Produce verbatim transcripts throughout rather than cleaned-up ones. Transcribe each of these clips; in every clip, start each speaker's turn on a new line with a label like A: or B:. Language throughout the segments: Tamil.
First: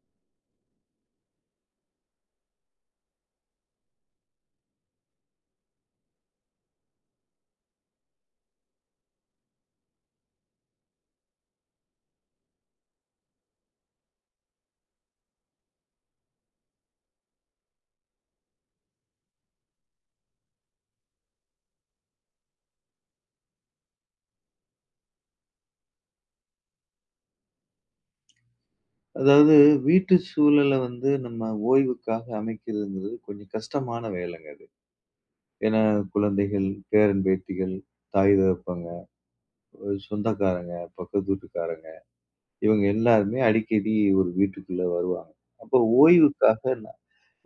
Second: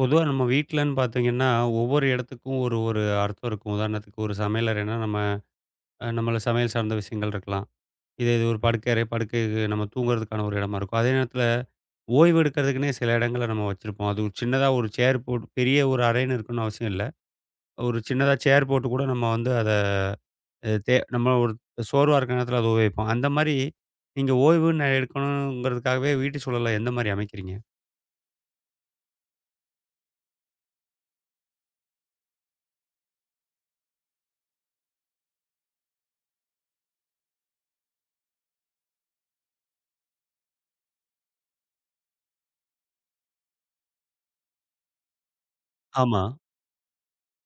A: பொதுவா நம்ம வீட்லன்னு பார்த்தீங்கன்னா, ஒவ்வொரு இடத்துக்கும் ஒரு ஒரு அர்த்தம் இருக்கும். உதாரணத்துக்கு ஒரு சமையலறைன்னா, நம்ம அ நம்மள சமையல் சார்ந்த விஷயங்கள் இருக்கலாம். இதே இது ஒரு படுக்கையறை, படுக்கைக்கு நம்ம தூங்குறதுக்கான ஒரு இடமா இருக்கும். அதே நேரத்தில ஓய்வு எடுக்கிறதுக்குன்னே சில இடங்கள நம்ம வச்சிருப்போம். அது ஒரு சின்னதா ஒரு சேர் போட்டு பெரிய ஒரு அறைன்னு இருக்கணும்னு அவசியம் இல்ல. ஒரு சின்னதா சேர் போட்டு கூட நம்ம வந்து அத அ தே நம்ம ஒரு சோர்வா இருக்கிற நேரத்தில அத உபயோகிப்போம். அந்த மாரி நீங்க ஓய்வுன்னு எடுக்கணுங்கிறதுக்காகவே வீட்டு சூழல எந்த மாரி அமைக்கிறீங்க?
B: அதாவது வீட்டு சூழலை வந்து நம்ம ஓய்வுக்காக அமைக்கிறதுங்கிறது கொஞ்சம் கஷ்டமான வேலைங்க அது. ஏன்னா குழந்தைகள், பேரன் பேத்திகள், தாய் தகப்பங்க, ஒரு சொந்தக்காரங்க, பக்கத்து வீட்டுக்காரங்க இவங்க எல்லாருமே அடிக்கடி ஒரு வீட்டுக்குள்ள வருவாங்க. அப்போ
A: ஆமா.
B: ஓய்வுக்காக ந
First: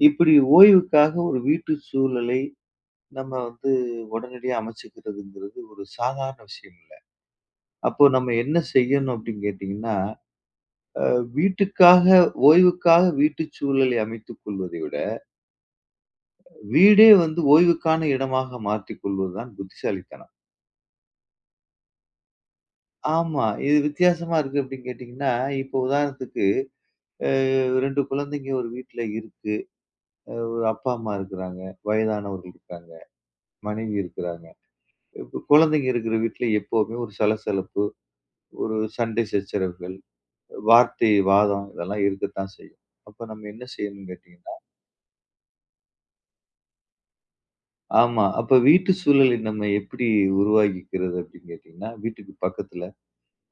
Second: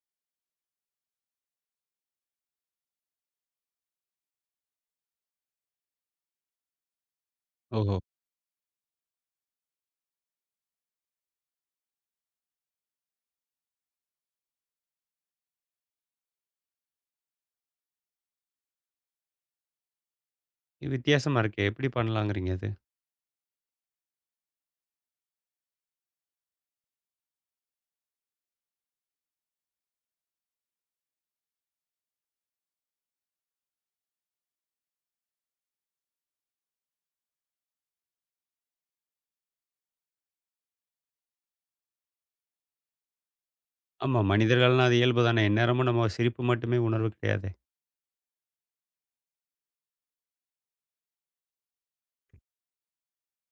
B: இப்படி ஓய்வுக்காக ஒரு வீட்டு சூழலை நம்ம வந்து உடனடியா அமைச்சுக்கிறதுங்கிறது ஒரு சாதாரண விஷயம் இல்ல.
A: ஓஹோ!
B: அப்போ நம்ம என்ன செய்யணும் அப்படின்னு கேட்டீங்கன்னா, அ வீட்டுக்காக ஓய்வுக்காக வீட்டு சூழலை அமைத்துக் கொள்வதை விட வீடே வந்து ஓய்வுக்கான இடமாக மாற்றிக் கொள்வது தான் புத்திசாலித்தனம்.
A: வித்தியாசமா இருக்கே! எப்படி பண்ணலாங்கிறீங்க அது?
B: ஆமா. இது வித்தியாசமா இருக்கு அப்படின்னு கேட்டீங்கன்னா, இப்போ உதாரணத்துக்கு அ ரெண்டு குழந்தைங்க ஒரு வீட்ல இருக்கு. அ ஒரு அப்பா, அம்மா இருக்கிறாங்க. வயதானவர்கள் இருக்காங்க. மனைவி இருக்கிறாங்க. இப்ப குழந்தைங்க இருக்கிற வீட்ல எப்பவுமே ஒரு சலசலப்பு, ஒரு சண்டை சச்சரவுகள், வார்த்தை வாதம் இதெல்லாம் இருக்கத்தான் செய்யும். அப்ப நம்ம என்ன செய்யணும்னு
A: ஆமா.
B: கேட்டீங்கன்னா,
A: மனிதர்கள்னா அது இயல்பு தானே. எந்நேரமும் நம்ம சிரிப்பு மட்டுமே உணர்வு கிடையாதே!
B: ஆமா, அப்ப வீட்டு சூழலை நம்ம எப்படி உருவாக்கிக்கிறது அப்படின்னு கேட்டீங்கன்னா, வீட்டுக்கு பக்கத்துல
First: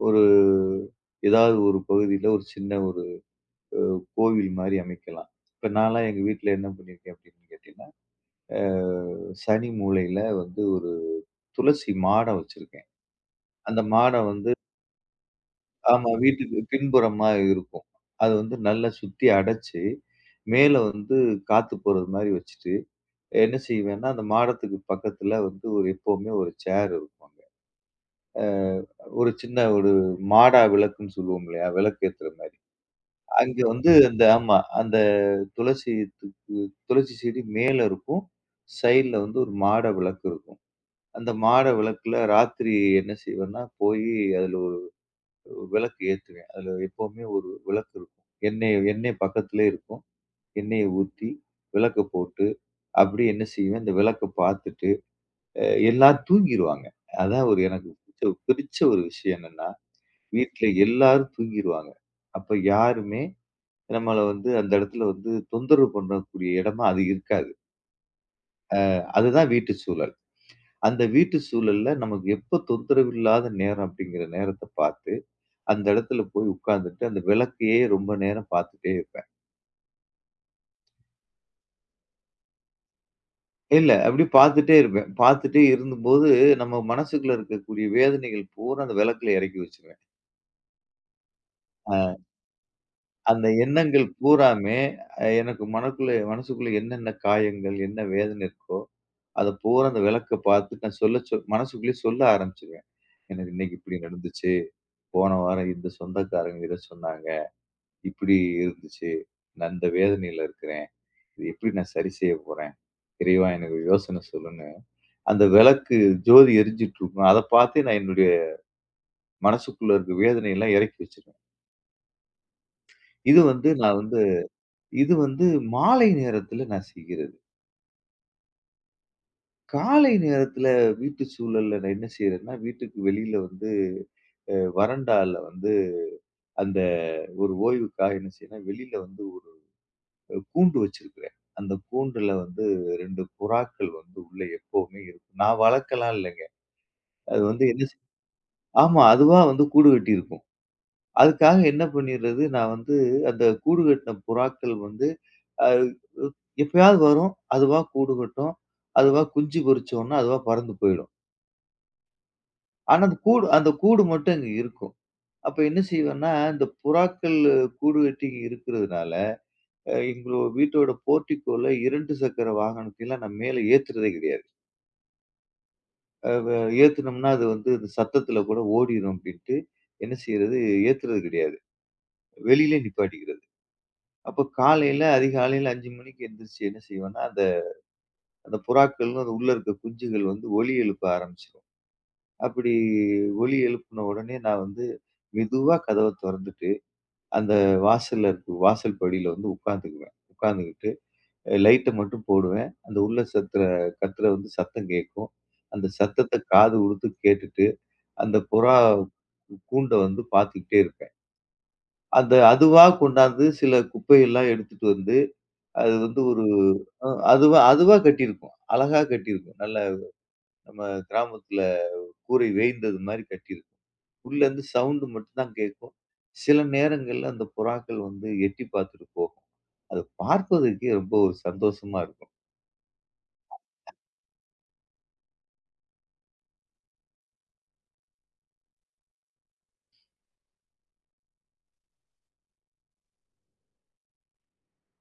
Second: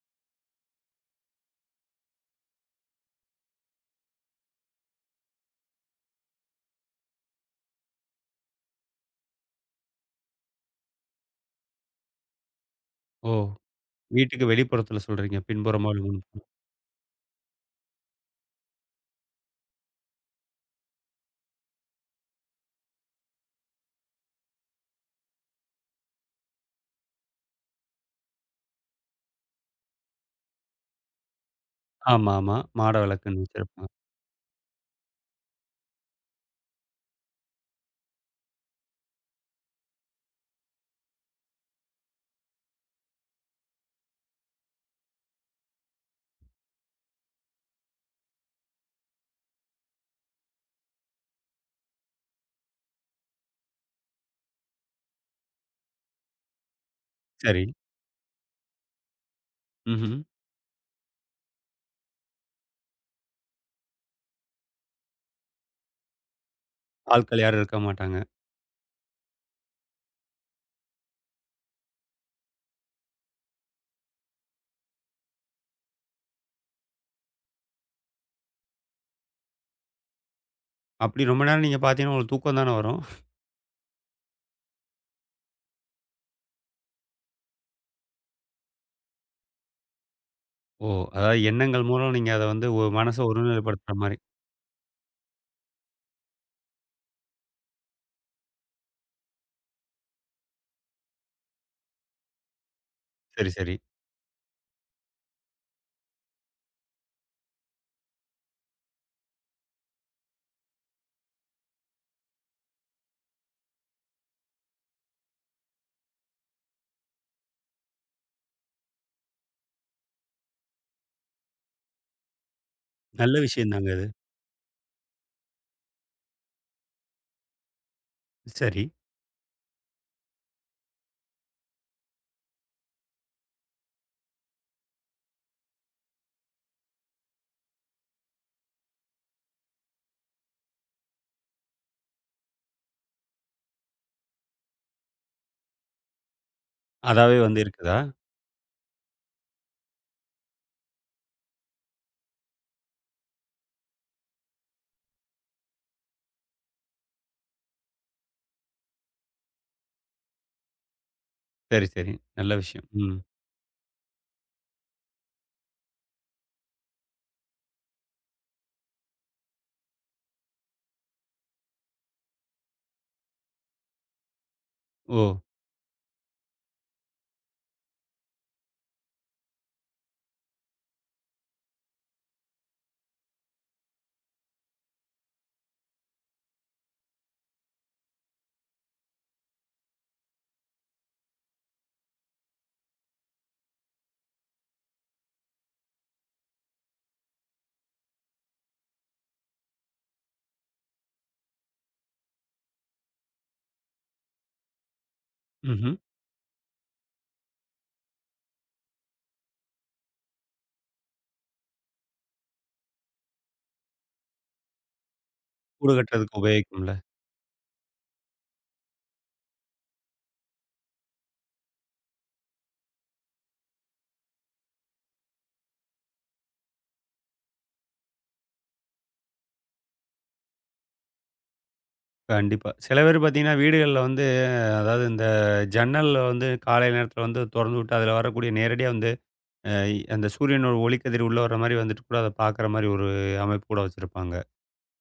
B: ஒரு ஏதாவது ஒரு பகுதியில ஒரு சின்ன ஒரு கோவில் மாரி அமைக்கலாம். இப்ப நான்லாம் எங்க வீட்ல என்ன பண்ணியிருக்கேன் அப்படின்னு கேட்டீங்கன்னா, அ சனி மூலையில வந்து ஒரு துளசி மாடம் வச்சிருக்கேன்.
A: ஓ!
B: அந்த மாடம்
A: வீட்டுக்கு
B: வந்து
A: வெளிப்புறத்தில சொல்றீங்க. பின்புறமா இல்ல
B: ஆமா,
A: முன்புறமா?
B: வீட்டுக்கு பின்புறமா இருக்கும். அது வந்து நல்லா சுத்தி அடைச்சு, மேல வந்து காத்து போறது மாரி வச்சுட்டு, என்ன செய்வேன்னா, அந்த மாடத்துக்கு பக்கத்துல வந்து ஒரு எப்பவுமே ஒரு சேர் இருக்கும் அங்க. அ ஒரு சின்ன ஒரு மாடா விளக்குன்னு சொல்லுவோம் இல்லையா? விளக்கு ஏத்துற
A: ஆமா, ஆமா.
B: மாரி.
A: மாட விளக்குன்னு
B: அங்க
A: வச்சிருப்பாங்க.
B: வந்து அந்த ஆமா. அந்த துளசி து துளசி செடி மேல இருக்கும். சைடுல வந்து ஒரு மாட விளக்கு இருக்கும். அந்த மாட விளக்குல ராத்திரி என்ன செய்வேன்னா, போயி அதுல ஒரு ஒரு விளக்கு ஏத்துவேன். அதுல எப்பவுமே ஒரு விளக்கு இருக்கும். எண்ணெய் எண்ணெய் பக்கத்திலேயே இருக்கும். எண்ணெய ஊத்தி, விளக்க போட்டு, அப்படியே என்ன செய்வேன், அந்த விளக்க பார்த்துட்டு, அ எல்லாரும் தூங்கிருவாங்க. அதான் ஒரு
A: சரி.
B: எனக்கு பிடிச்ச பிடிச்ச ஒரு விஷயம் என்னன்னா,
A: ம்ஹ்ம்.
B: வீட்ல எல்லாரும் தூங்கிருவாங்க. அப்ப யாருமே நம்மள வந்து அந்த இடத்துல வந்து தொந்தரவு பண்ணக்கூடிய இடமா அது
A: ஆட்கள்
B: இருக்காது.
A: யாரும் இருக்க மாட்டாங்க.
B: அதுதான் வீட்டு சூழல். அந்த வீட்டு சூழல்ல நமக்கு எப்ப தொந்தரவு இல்லாத நேரம் அப்படிங்கிற நேரத்த பார்த்து, அந்த இடத்துல போய் உட்கார்ந்துட்டு அந்த விளக்கையே ரொம்ப நேரம் பார்த்துட்டே இருப்பேன்.
A: அப்படி ரொம்ப நேரம் நீங்க பார்த்தீங்கன்னா, உங்களுக்கு தூக்கம் தானே வரும்.
B: இல்ல, அப்படியே பார்த்துட்டே இருப்பேன். பார்த்துட்டே இருந்தபோது நம்ம மனசுக்குள்ள இருக்கக்கூடிய வேதனைகள் பூரா அந்த விளக்குல இறக்கி வச்சுருவேன்.
A: ஓ! அதாவது எண்ணங்கள் மூலம்
B: அ
A: நீங்க அத வந்து ஒ மனச
B: அந்த
A: ஒருநிலைப்படுத்துற
B: எண்ணங்கள்
A: மாரி.
B: பூராமே அ எனக்கு மனக்குள்ள மனசுக்குள்ள என்னென்ன காயங்கள், என்ன வேதனை இருக்கோ, அத பூரா அந்த விளக்க பார்த்து நான் சொல்ல சொ மனசுக்குள்ளேயே சொல்ல ஆரம்பிச்சுருவேன்.
A: சரி,
B: எனக்கு
A: சரி.
B: இன்னைக்கு இப்படி நடந்துச்சு. போன வாரம் இந்த சொந்தக்காரங்க இத சொன்னாங்க. இப்படி இருந்துச்சு. நான் இந்த வேதனையில இருக்கிறேன். இத எப்படி நான் சரி செய்ய போறேன்? இறைவா எனக்கு யோசனை சொல்லுன்னு. அந்த விளக்கு ஜோதி எரிஞ்சுட்டு இருக்கும். அத பார்த்து நான் என்னுடைய மனசுக்குள்ள இருக்க வேதனையெல்லாம் இறக்கி வச்சுருவேன்.
A: நல்ல
B: இது வந்து
A: விஷயம் தாங்க
B: நான்
A: அது.
B: வந்து இது வந்து மாலை நேரத்துல நான் செய்கிறது.
A: சரி.
B: காலை நேரத்துல வீட்டு சூழல்ல நான் என்ன செய்றேன்னா, வீட்டுக்கு வெளியில வந்து அ வறண்டால வந்து அந்த ஒரு ஓய்வுக்காக என்ன செய்றேன்னா, வெளியில வந்து கூண்டு வச்சிருக்கிறேன். அந்த கூண்டுல வந்து ரெண்டு புறாக்கள் வந்து உள்ள எப்பவுமே இருக்கும். நான் வளர்க்கலாம் இல்லங்க.
A: அதாவே
B: அது
A: வந்து
B: வந்து என்ன
A: இருக்குதா?
B: செய் ஆமா, அதுவா வந்து கூடு கட்டியிருக்கும். அதுக்காக என்ன பண்ணிறது, நான் வந்து அந்த கூடு கட்டின புறாக்கள் வந்து அ எப்பயாவது வரும். அதுவா கூடு கட்டும். அதுவா குஞ்சு பொரிச்ச உடனே அதுவா பறந்து போயிடும்.
A: சரி, சரி. நல்ல விஷயம்.
B: ஆனா அந்த
A: ம்.
B: கூடு அந்த கூடு மட்டும் அங்க இருக்கும். அப்ப என்ன செய்வேன்னா, இந்த புறாக்கள் அஹ், கூடு கட்டி இங்க இருக்கிறதுனால, அஹ், எங்களோட வீட்டோட போர்டிகோல ரெண்டு சக்கர வாகனத்தைலாம் நான் மேல ஏத்துறதே கிடையாது.
A: ஓ!
B: அ வ ஏத்துனோம்னா, அது வந்து இந்த சத்தத்துல கூட ஓடிரும் அப்டின்ட்டு, என்ன செய்றது? ஏத்துறது கிடையாது. வெளியிலே நிப்பாட்டிக்கிறது. அப்ப காலையில அதிகாலையில ஐந்து மணிக்கு எந்திரிச்சு என்ன செய்வேன்னா, அந்த அந்த புறாக்கள்ன்னு அது உள்ள இருக்க குஞ்சுகள் வந்து ஒலி எழுப்ப ஆரம்பிச்சுரும். அப்படி ஒலி எழுப்புன உடனே நான் வந்து மெதுவா கதவ தொறந்துட்டு, அந்த வாசல்ல இருக்க வாசல் படியில வந்து உட்காந்துக்குவேன். உட்காந்துக்கிட்டு அ லைட்ட மட்டும் போடுவேன். அந்த உள்ள சத்துற கத்துற வந்து சத்தம் கேட்கும். அந்த
A: ம்ஹ்ம்.
B: சத்தத்த காது குடுத்து கேட்டுட்டு, அந்த புறா கூண்ட வந்து பார்த்துக்கிட்டே இருப்பேன். அந்த அதுவா கொண்டாந்து சில குப்பையெல்லாம் எடுத்துட்டு வந்து,
A: கூடு
B: அது வந்து
A: கட்டுறதுக்கு
B: ஒரு
A: உபயோகிக்கும்ல.
B: அ அதுவா அதுவா கட்டியிருக்கும். அழகா கட்டியிருக்கும். நல்ல நம்ம கிராமத்துல கூரை வேய்ந்தது மாரி கட்டியிருக்கும். உள்ளருந்து சவுண்டு மட்டும் தான் கேட்கும். சில நேரங்கள்ல அந்த புறாக்கள் வந்து எட்டி பார்த்துட்டு போகும். அத பார்ப்பதற்கே ரொம்ப ஒரு சந்தோஷமா இருக்கும்.
A: கண்டிப்பா. சில பேர் பார்த்தீங்கன்னா, வீடுகள்ல வந்து அதாவது இந்த ஜன்னல்ல வந்து காலை நேரத்தில வந்து தொறந்து விட்டு, அதில வரக்கூடிய நேரடியா வந்து அ அந்த சூரியனோட ஒளிக்கதிர் உள்ள வர்ற மாரி வந்துட்டு கூட அத பார்க்குற மாரி ஒரு அமைப்பு கூட வச்சிருப்பாங்க.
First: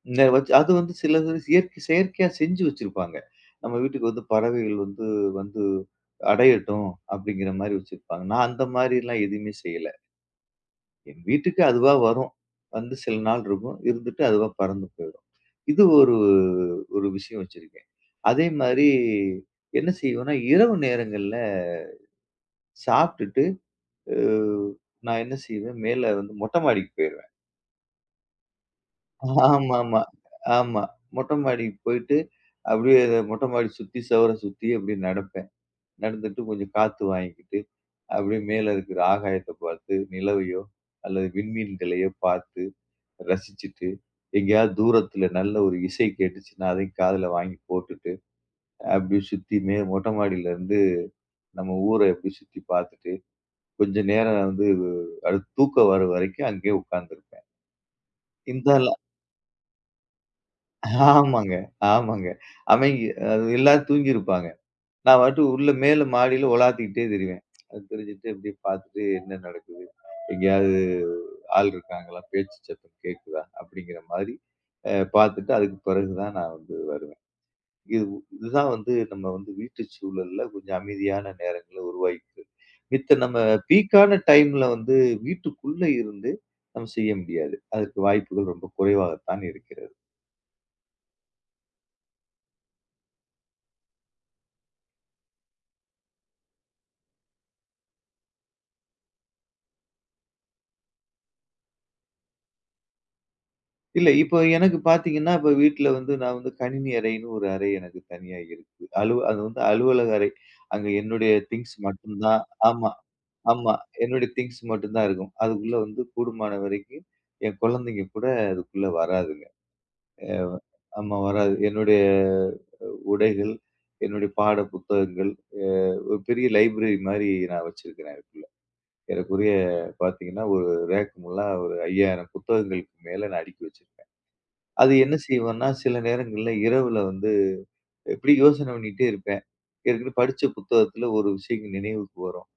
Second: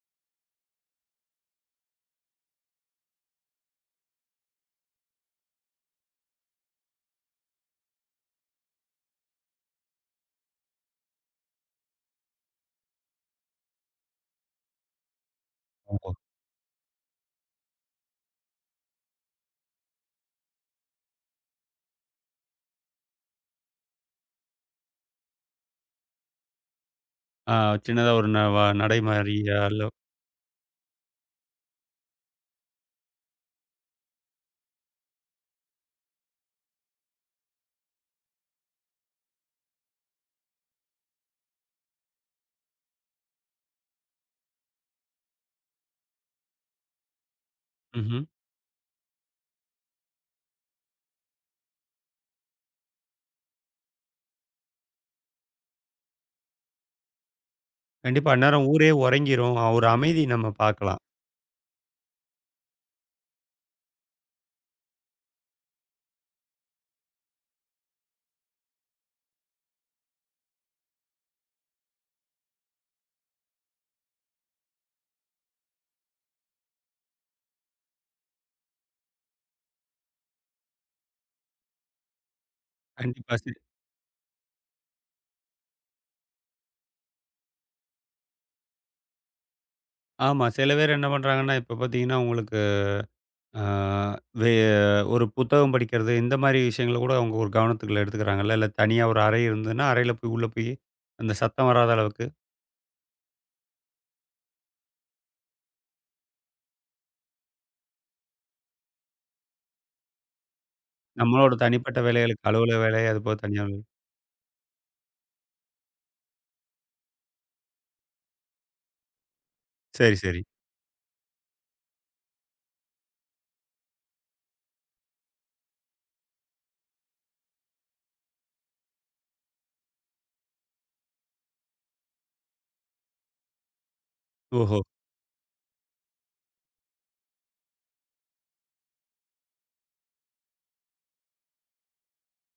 B: இந்த வச்சு அது வந்து சிலது இயற்கை செயற்கையா செஞ்சு வச்சிருப்பாங்க. நம்ம வீட்டுக்கு வந்து பறவைகள் வந்து வந்து அடையட்டும் அப்படிங்கிற மாரி வச்சிருப்பாங்க. நான் அந்த மாரிலாம் எதுவுமே செய்யல. என் வீட்டுக்கு அதுவா வரும். வந்து சில நாள் இருக்கும். இருந்துட்டு அதுவா பறந்து போயிடும். இது
A: ஓஹோ!
B: ஒரு ஒரு விஷயம் வச்சிருக்கேன். அதே மாரி என்ன செய்வேன்னா, இரவு நேரங்கள்ல சாப்பிட்டுட்டு, அ நான் என்ன செய்வேன், மேல வந்து மொட்டை மாடிக்கு போயிருவேன்.
A: ஆ சின்னதா ஒரு ந வ நடை மாரியா
B: ஆமாமா.
A: இல்ல
B: ஆமா. ஆமா, மொட்டை மாடிக்கு போயிட்டு, அப்படியே அத மொட்டை மாடி சுத்தி சுவர சுத்தி அப்படியே நடப்பேன். நடந்துட்டு கொஞ்சம் காத்து வாங்கிக்கிட்டு, அப்படியே மேல இருக்கிற ஆகாயத்த பார்த்து, நிலவையோ அல்லது விண்மீன்களையோ பார்த்து ரசிச்சுட்டு, எங்கேயாவது தூரத்துல நல்ல ஒரு இசை கேட்டுச்சுன்னா, அதையும் காதுல வாங்கி போட்டுட்டு,
A: ம்ஹ்ம்.
B: அப்படியே சுத்தி மே மொட்டை மாடியிலருந்து நம்ம ஊர அப்படியே சுத்தி பார்த்துட்டு, கொஞ்ச நேரம் வந்து அது தூக்கம் வர வரைக்கும் அங்கேயே உட்கார்ந்திருப்பேன்.
A: கண்டிப்பா அந்நேரம்
B: இந்த
A: ஊரே உறங்கிரும். அஹ், ஒரு அமைதி நம்ம பார்க்கலாம்.
B: ஆமாங்க, ஆமாங்க. அமைங்கி அது எல்லாரும் தூங்கியிருப்பாங்க. நான் பாட்டு உள்ள மேல மாடியில உலாத்திக்கிட்டே திரிவேன். அது திரிஞ்சுட்டு இப்படியே பார்த்துட்டு என்ன நடக்குது? எங்கேயாவது ஆள் இருக்காங்களா? பேச்சு சத்தம் கேட்குதா? அப்படிங்கிற மாரி அ பார்த்துட்டு அதுக்கு பிறகு தான் நான் வந்து வருவேன். இது இதுதான் வந்து நம்ம வந்து வீட்டு சூழல்ல கொஞ்சம் அமைதியான நேரங்கள உருவாக்கிட்டு, மித்த
A: கண்டிப்பா.
B: நம்ம
A: சி
B: பீக்கான டைம்ல வந்து வீட்டுக்குள்ள இருந்து நம்ம செய்ய முடியாது. அதற்கு வாய்ப்புகள் ரொம்ப குறைவாகத்தான் இருக்கிறது.
A: ஆமா. சில பேர் என்ன பண்றாங்கன்னா, இப்ப பார்த்தீங்கன்னா, உங்களுக்கு ஆ வே ஒரு புத்தகம் படிக்கிறது, இந்த மாரி விஷயங்கள கூட அவங்க ஒரு கவனத்துக்குள்ள எடுத்துக்கிறாங்கல்ல. இல்ல தனியா ஒரு அறை இருந்ததுன்னா, அறையில போய் உள்ள போய் அந்த சத்தம் வராத அளவுக்கு
B: இல்ல. இப்போ எனக்கு பார்த்தீங்கன்னா, இப்ப வீட்ல வந்து நான் வந்து கணினி அறைன்னு ஒரு அறை எனக்கு தனியா இருக்கு. அலுவ அது வந்து அலுவலக அறை. அங்க என்னுடைய
A: நம்மளோட
B: திங்ஸ்
A: தனிப்பட்ட
B: மட்டும்தான்.
A: வேலைகளுக்கு அலுவலக
B: ஆமா,
A: வேலை, அதுபோக தனியார்
B: ஆமா,
A: வேலை.
B: என்னுடைய திங்ஸ் மட்டும் தான் இருக்கும். அதுக்குள்ள வந்து கூடுமான வரைக்கும் என் குழந்தைங்க கூட அதுக்குள்ள வராதுங்க.
A: சரி,
B: அ
A: சரி.
B: ஆமா, வராது. என்னுடைய உடைகள், என்னுடைய பாட புத்தகங்கள், அ ஒரு பெரிய லைப்ரரி மாரி நான் வச்சிருக்கிறேன் அதுக்குள்ள. ஏறக்குறைய பார்த்தீங்கன்னா, ஒரு ரேக் முல்லா ஒரு ஐயாயிரம் புத்தகங்களுக்கு மேல நான் அடுக்கி வச்சிருக்கேன்.
A: ஓஹோ!
B: அது என்ன செய்வேன்னா, சில நேரங்கள்ல இரவுல வந்து இப்படி யோசனை பண்ணிட்டே இருப்பேன். ஏற்கனவே படிச்ச புத்தகத்துல ஒரு விஷயம் நினைவுக்கு வரும்.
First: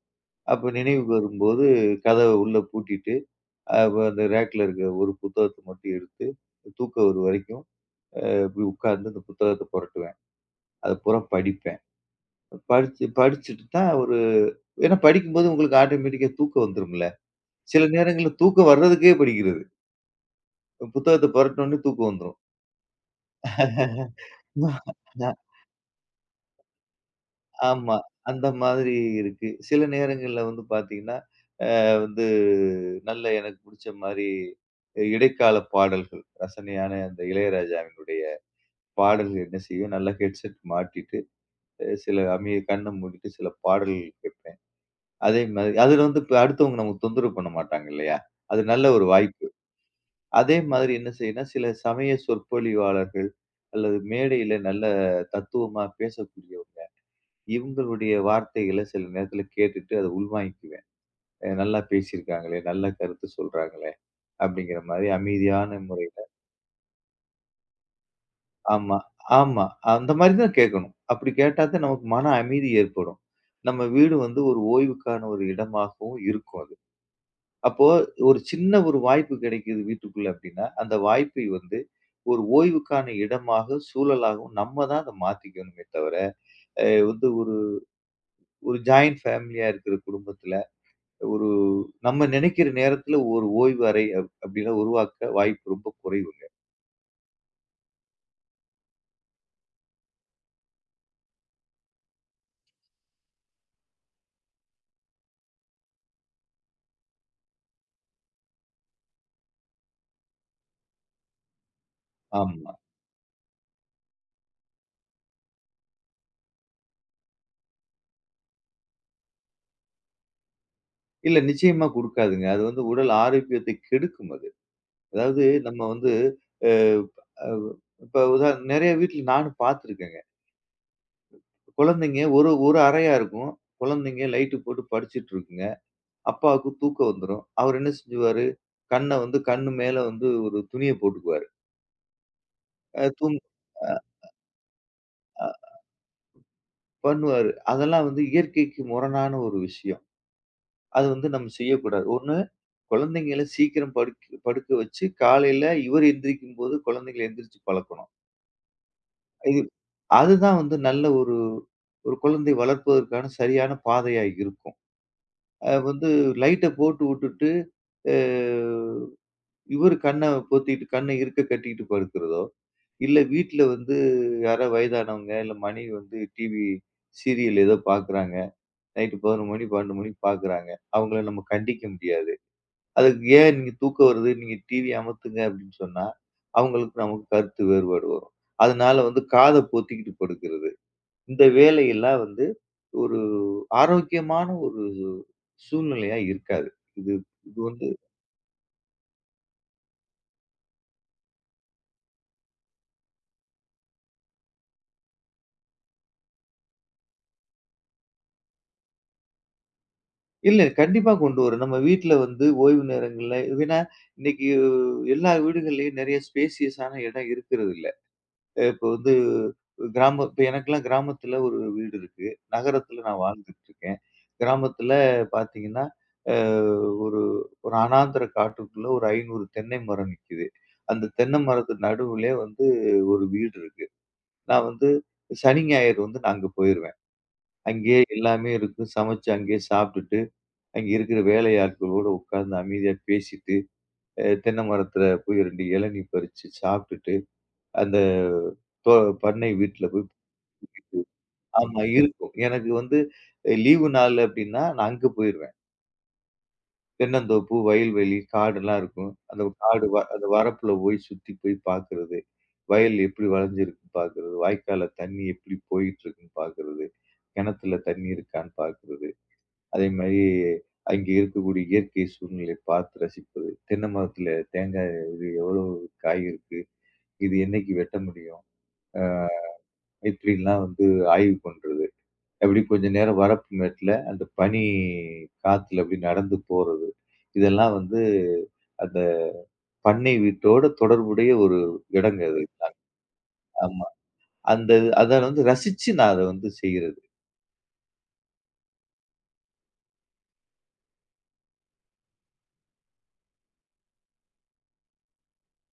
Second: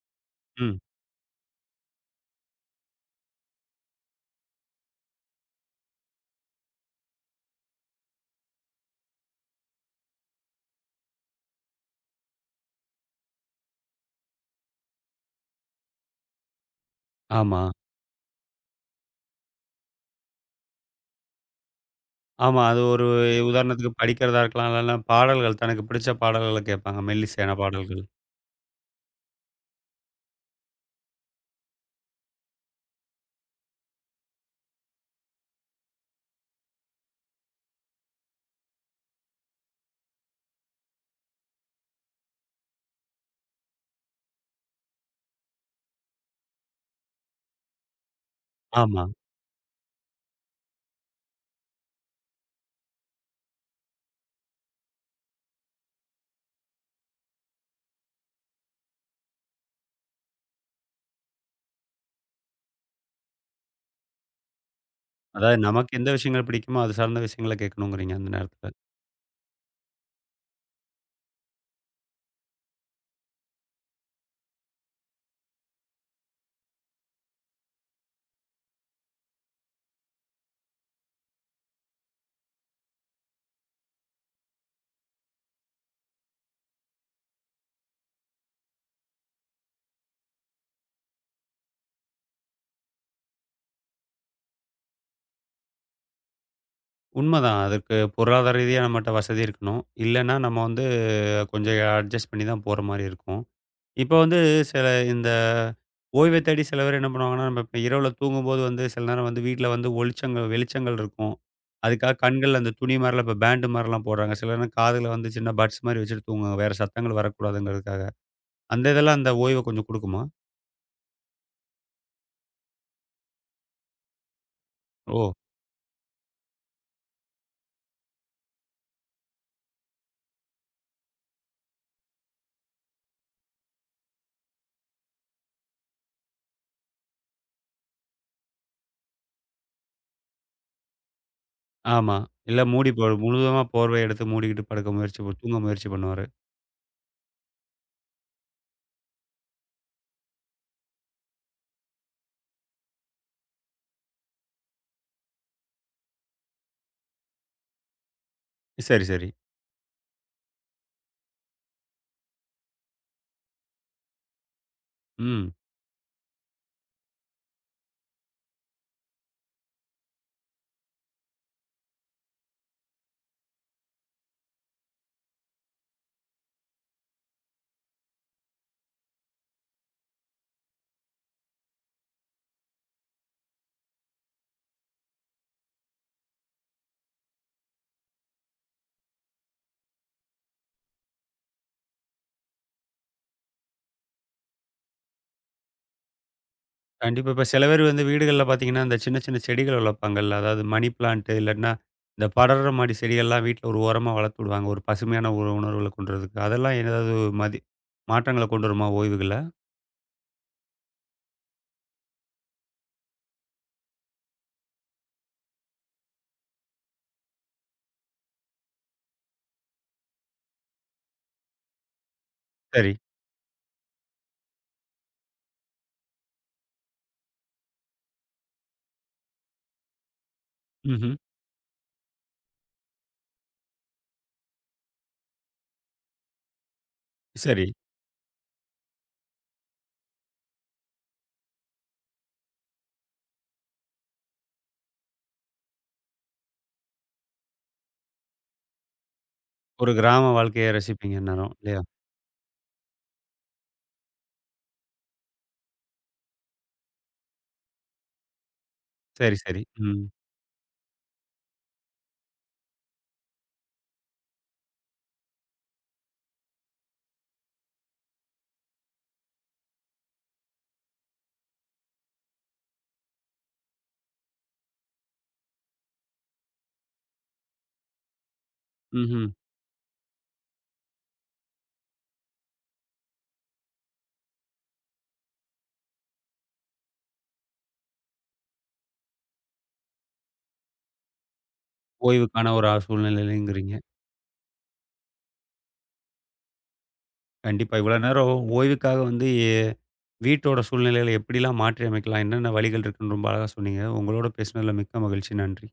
B: அப்ப
A: ம்.
B: நினைவுக்கு வரும்போது கதவ உள்ள பூட்டிட்டு, அ அந்த ரேக்ல இருக்க ஒரு புத்தகத்த மட்டும் எடுத்து, தூக்கம் வரும் வரைக்கும் போய் உட்கார்ந்து அந்த புத்தகத்த புரட்டுவேன். அத பூரா படிப்பேன். படிச்சு படிச்சுட்டு தான் ஒரு ஏன்னா படிக்கும்போது உங்களுக்கு ஆட்டோமேட்டிக்கா தூக்கம் வந்துரும்ல.
A: ஆமா.
B: சில நேரங்கள்ல தூக்கம் வர்றதுக்கே படிக்கிறது. புத்தகத்த புரட்டுன உடனே தூக்கம் வந்துரும்.
A: ஆமா. அது ஒரு உதாரணத்துக்கு படிக்கிறதா இருக்கலாம். இல்லன்னா பாடல்கள் தனக்கு பிடிச்ச பாடல்கள கேட்பாங்க. மெல்லிசையான
B: ஆமா.
A: பாடல்கள்.
B: அந்த மாதிரி இருக்கு. சில நேரங்கள்ல வந்து பார்த்தீங்கன்னா, அ வந்து நல்ல எனக்கு புடிச்ச மாரி இடைக்கால பாடல்கள், ரசனையான அந்த இளையராஜாவினுடைய பாடல்கள் என்ன செய்யும், நல்லா ஹெட்செட் மாட்டிட்டு, அ சில அமைதி கண்ண மூடிட்டு சில பாடல்கள் கேட்பேன். அதே மாதிரி அதுல வந்து இப்ப அடுத்தவங்க நமக்கு தொந்தரவு பண்ண மாட்டாங்க இல்லையா? அது நல்ல
A: ஆமா.
B: ஒரு வாய்ப்பு. அதே மாதிரி என்ன செய்யும்னா, சில சமய சொற்பொழிவாளர்கள் அல்லது மேடையில நல்ல தத்துவமா பேசக்கூடியவங்க இவங்களுடைய வார்த்தைகள சில நேரத்துல கேட்டுட்டு அத உள்வாங்கிக்குவேன். அ நல்லா பேசியிருக்காங்களே! நல்ல கருத்து சொல்றாங்களே! அப்படிங்கிற மாரி
A: அதாவது
B: அமைதியான
A: நமக்கு எந்த
B: முறையில
A: விஷயங்கள் பிடிக்குமோ, அது சார்ந்த விஷயங்கள கேட்கணுங்கிறீங்க அந்த நேரத்துல.
B: ஆமா, ஆமா, அந்த மாரி தான் கேட்கணும். அப்படி கேட்டா தான் நமக்கு மன அமைதி ஏற்படும். நம்ம வீடு வந்து ஒரு ஓய்வுக்கான ஒரு இடமாகவும் இருக்கும் அது. அப்போ ஒரு சின்ன ஒரு வாய்ப்பு கிடைக்குது வீட்டுக்குள்ள அப்படின்னா, அந்த வாய்ப்பை வந்து ஒரு ஓய்வுக்கான இடமாக, சூழலாகவும் நம்ம தான் அத மாத்திக்கணுமே தவிர, அ வந்து ஒரு ஒரு ஜாயிண்ட் ஃபேமிலியா இருக்கிற குடும்பத்துல ஒரு நம்ம நினைக்கிற நேரத்துல ஒரு ஓய்வு அறை அப் அப்படிலாம் உருவாக்க வாய்ப்பு ரொம்ப குறைவுங்க.
A: உண்மதான். அதுக்கு பொருளாதார ரீதியா நம்மட்ட வசதி இருக்கணும். இல்லன்னா நம்ம வந்து கொஞ்சம் அட்ஜஸ்ட் பண்ணி தான் போற மாரி இருக்கும். இப்போ வந்து சில இந்த ஓய்வை தேடி சில பேர் என்ன பண்ணுவாங்கன்னா, நம்ம இப்ப இரவுல தூங்கும்போது வந்து சில நேரம் வந்து வீட்ல வந்து ஒளிச்சங்கள் வெளிச்சங்கள் இருக்கும். அதுக்காக கண்கள்ல அந்த
B: ஆமா.
A: துணி மாரிலாம் இப்ப பேண்டு மாரிலாம் போடுறாங்க. சில நேரம் காதுல வந்து சின்ன பட்ஸ் மாரி வச்சுட்டு தூங்குவாங்க. வேற சத்தங்கள் வரக்கூடாதுங்கிறதுக்காக. அந்த இதெல்லாம் அந்த ஓய்வ கொஞ்சம் குடுக்குமா?
B: இல்ல, நிச்சயமா குடுக்காதுங்க. அது வந்து உடல் ஆரோக்கியத்தை கெடுக்கும் அது.
A: ஓ!
B: அதாவது நம்ம வந்து அ அ இப்ப உதா நெறைய வீட்ல நானும் பார்த்துருக்கேங்க. குழந்தைங்க ஒரு ஒரு அறையா இருக்கும். குழந்தைங்க லைட்டு போட்டு படிச்சுட்டு இருக்குங்க. அப்பாவுக்கு தூக்கம் வந்துரும். அவர் என்ன செஞ்சுருவாரு, கண்ண வந்து கண்ணு மேல வந்து ஒரு துணிய போட்டுக்குவாரு.
A: ஆமா. இல்ல மூடி
B: அ
A: போ
B: தூங்
A: முழுவதுமா
B: அ
A: போர்வைய எடுத்து மூடிக்கிட்டு படுக்க முயற்சி பண்-
B: அ
A: தூங்க முயற்சி பண்ணுவாரு.
B: பண்ணுவாரு. அதெல்லாம் வந்து இயற்கைக்கு முரணான ஒரு விஷயம். அது வந்து நம்ம செய்யக்கூடாது. ஒண்ணு, குழந்தைங்கள சீக்கிரம் படுக்க படுக்க வச்சு, காலையில இவர் எந்திரிக்கும்போது குழந்தைங்கள எந்திரிச்சு பழக்கணும்.
A: சரி, சரி.
B: இது அதுதான் வந்து நல்ல ஒரு ஒரு குழந்தை வளர்ப்பதற்கான சரியான பாதையா இருக்கும்.
A: ம்.
B: அ வந்து லைட்ட போட்டு வுட்டுட்டு, அ இவரு கண்ண பொத்திட்டு கண்ண இருக்க கட்டிக்கிட்டு படுக்கிறதோ, இல்ல வீட்ல வந்து யாரோ வயதானவங்க, இல்ல மனைவி வந்து டிவி சீரியல் ஏதோ பார்க்குறாங்க. நைட்டு பதினொன்று மணி, பன்னிரண்டு மணிக்கு பார்க்குறாங்க. அவங்கள நம்ம கண்டிக்க முடியாது. அதுக்கு ஏன் நீங்க தூக்கம் வருது, நீங்க டிவி அமத்துங்க அப்படின்னு சொன்னா, அவங்களுக்கு நமக்கு கருத்து வேறுபாடு வரும். அதனால வந்து காத பொத்திக்கிட்டு படுக்கிறது. இந்த வேலையெல்லாம் வந்து ஒரு ஆரோக்கியமான ஒரு சூழ்நிலையா இருக்காது. இது
A: கண்டிப்பா. இப்ப
B: இது
A: சில பேர்
B: வந்து
A: வந்து வீடுகள்ல பார்த்தீங்கன்னா, இந்த சின்ன சின்ன செடிகள் வளர்ப்பாங்கல்ல. அதாவது மணி பிளான்ட் இல்லாட்டினா, இந்த படர்ற மாடி செடிகள்லாம் வீட்ல ஒரு ஓரமா வளர்த்து விடுவாங்க. ஒரு பசுமையான ஒரு உணர்வுகள கொண்டு வரதுக்கு. அதெல்லாம் ஏதாவது மதி மாற்றங்கள கொண்டு வருமா ஓய்வுகள்ல?
B: இல்ல, கண்டிப்பா கொண்டு வரும். நம்ம வீட்ல வந்து ஓய்வு நேரங்கள்ல ஏன்னா, இன்னைக்கு எல்லா வீடுகள்லயும் நெறைய ஸ்பேசியஸான இடம் இருக்கிறது. அ இப்போ வந்து கிராமம், இப்ப எனக்கெல்லாம் கிராமத்துல ஒரு வீடு இருக்கு.
A: சரி.
B: நகரத்துல நான் வாழ்ந்துட்டு இருக்கேன். கிராமத்துல பார்த்தீங்கன்னா, அ ஒரு ஒரு அனாந்தர காட்டுக்குள்ள ஒரு ஐநூறு தென்னை மரம் நிக்குது. அந்த
A: ம்ஹ்ம்.
B: தென்னை மரத்து நடுவுலே வந்து ஒரு வீடு இருக்கு. நான் வந்து சனி, ஞாயிறு வந்து நான் அங்க போயிருவேன்.
A: சரி.
B: அங்கேயே எல்லாமே இருக்கும். சமைச்சு அங்கேயே சாப்பிட்டுட்டு, அங்கே இருக்கிற வேலையாட்களோட உட்கார்ந்து அமைதியா பேசிட்டு, அ தென்னை மரத்துல போய் ரெண்டு இளநீ பறிச்சு சாப்பிட்டுட்டு, அந்த தோ பண்ணை வீட்ல
A: ஒரு
B: போய்
A: கிராம வாழ்க்கைய ரசிப்பீங்க அந்நேரம் இல்லையா?
B: ஆமா, இருக்கும். எனக்கு வந்து லீவு நாள் அப்டின்னா, நான் அங்க போயிருவேன். தென்னந்தோப்பு, வயல்வெளி, காடுலாம் இருக்கும்.
A: சரி,
B: அந்த
A: சரி.
B: காடு வ
A: ம்.
B: அந்த வரப்புல போய் சுத்தி போய் பார்க்குறது. வயல் எப்டி வளஞ்சிருக்குன்னு பார்க்குறது. வாய்க்கால்ல தண்ணி எப்டி போயிட்டுருக்குன்னு பார்க்குறது. கிணத்துல தண்ணி இருக்கான்னு பார்க்குறது. அதே மாரி அங்கே இருக்கக்கூடிய இயற்கை சூழ்நிலை பார்த்து ரசிப்பது. தென்னை மரத்துல தேங்காய் இது எவ்வளோ காய் இருக்கு? இது என்னைக்கு வெட்ட முடியும்? அ
A: ம்ஹ்ம்.
B: இப்டிலாம் வந்து ஆய்வு பண்றது. அப்படி கொஞ்ச நேரம் வரப்பு மேட்ல அந்த பனி காத்துல அப்படி நடந்து போறது. இதெல்லாம் வந்து அந்த பண்ணை வீட்டோட தொடர்புடைய ஒரு இடங்க அது.
A: ஓய்வுக்கான ஒரு அ சூழ்நிலையிலங்கிறீங்க.
B: ஆமா. அந்த அத வந்து ரசிச்சு நான் அத வந்து செய்றது.
A: கண்டிப்பா. இவ்வளோ நேரம் ஓய்வுக்காக வந்து எ வீட்டோட சூழ்நிலைகள எப்படிலாம் மாற்றி அமைக்கலாம்? என்னென்ன வழிகள் இருக்குன்னு ரொம்ப அழகா சொன்னீங்க. உங்களோட பேசினதில மிக்க மகிழ்ச்சி. நன்றி.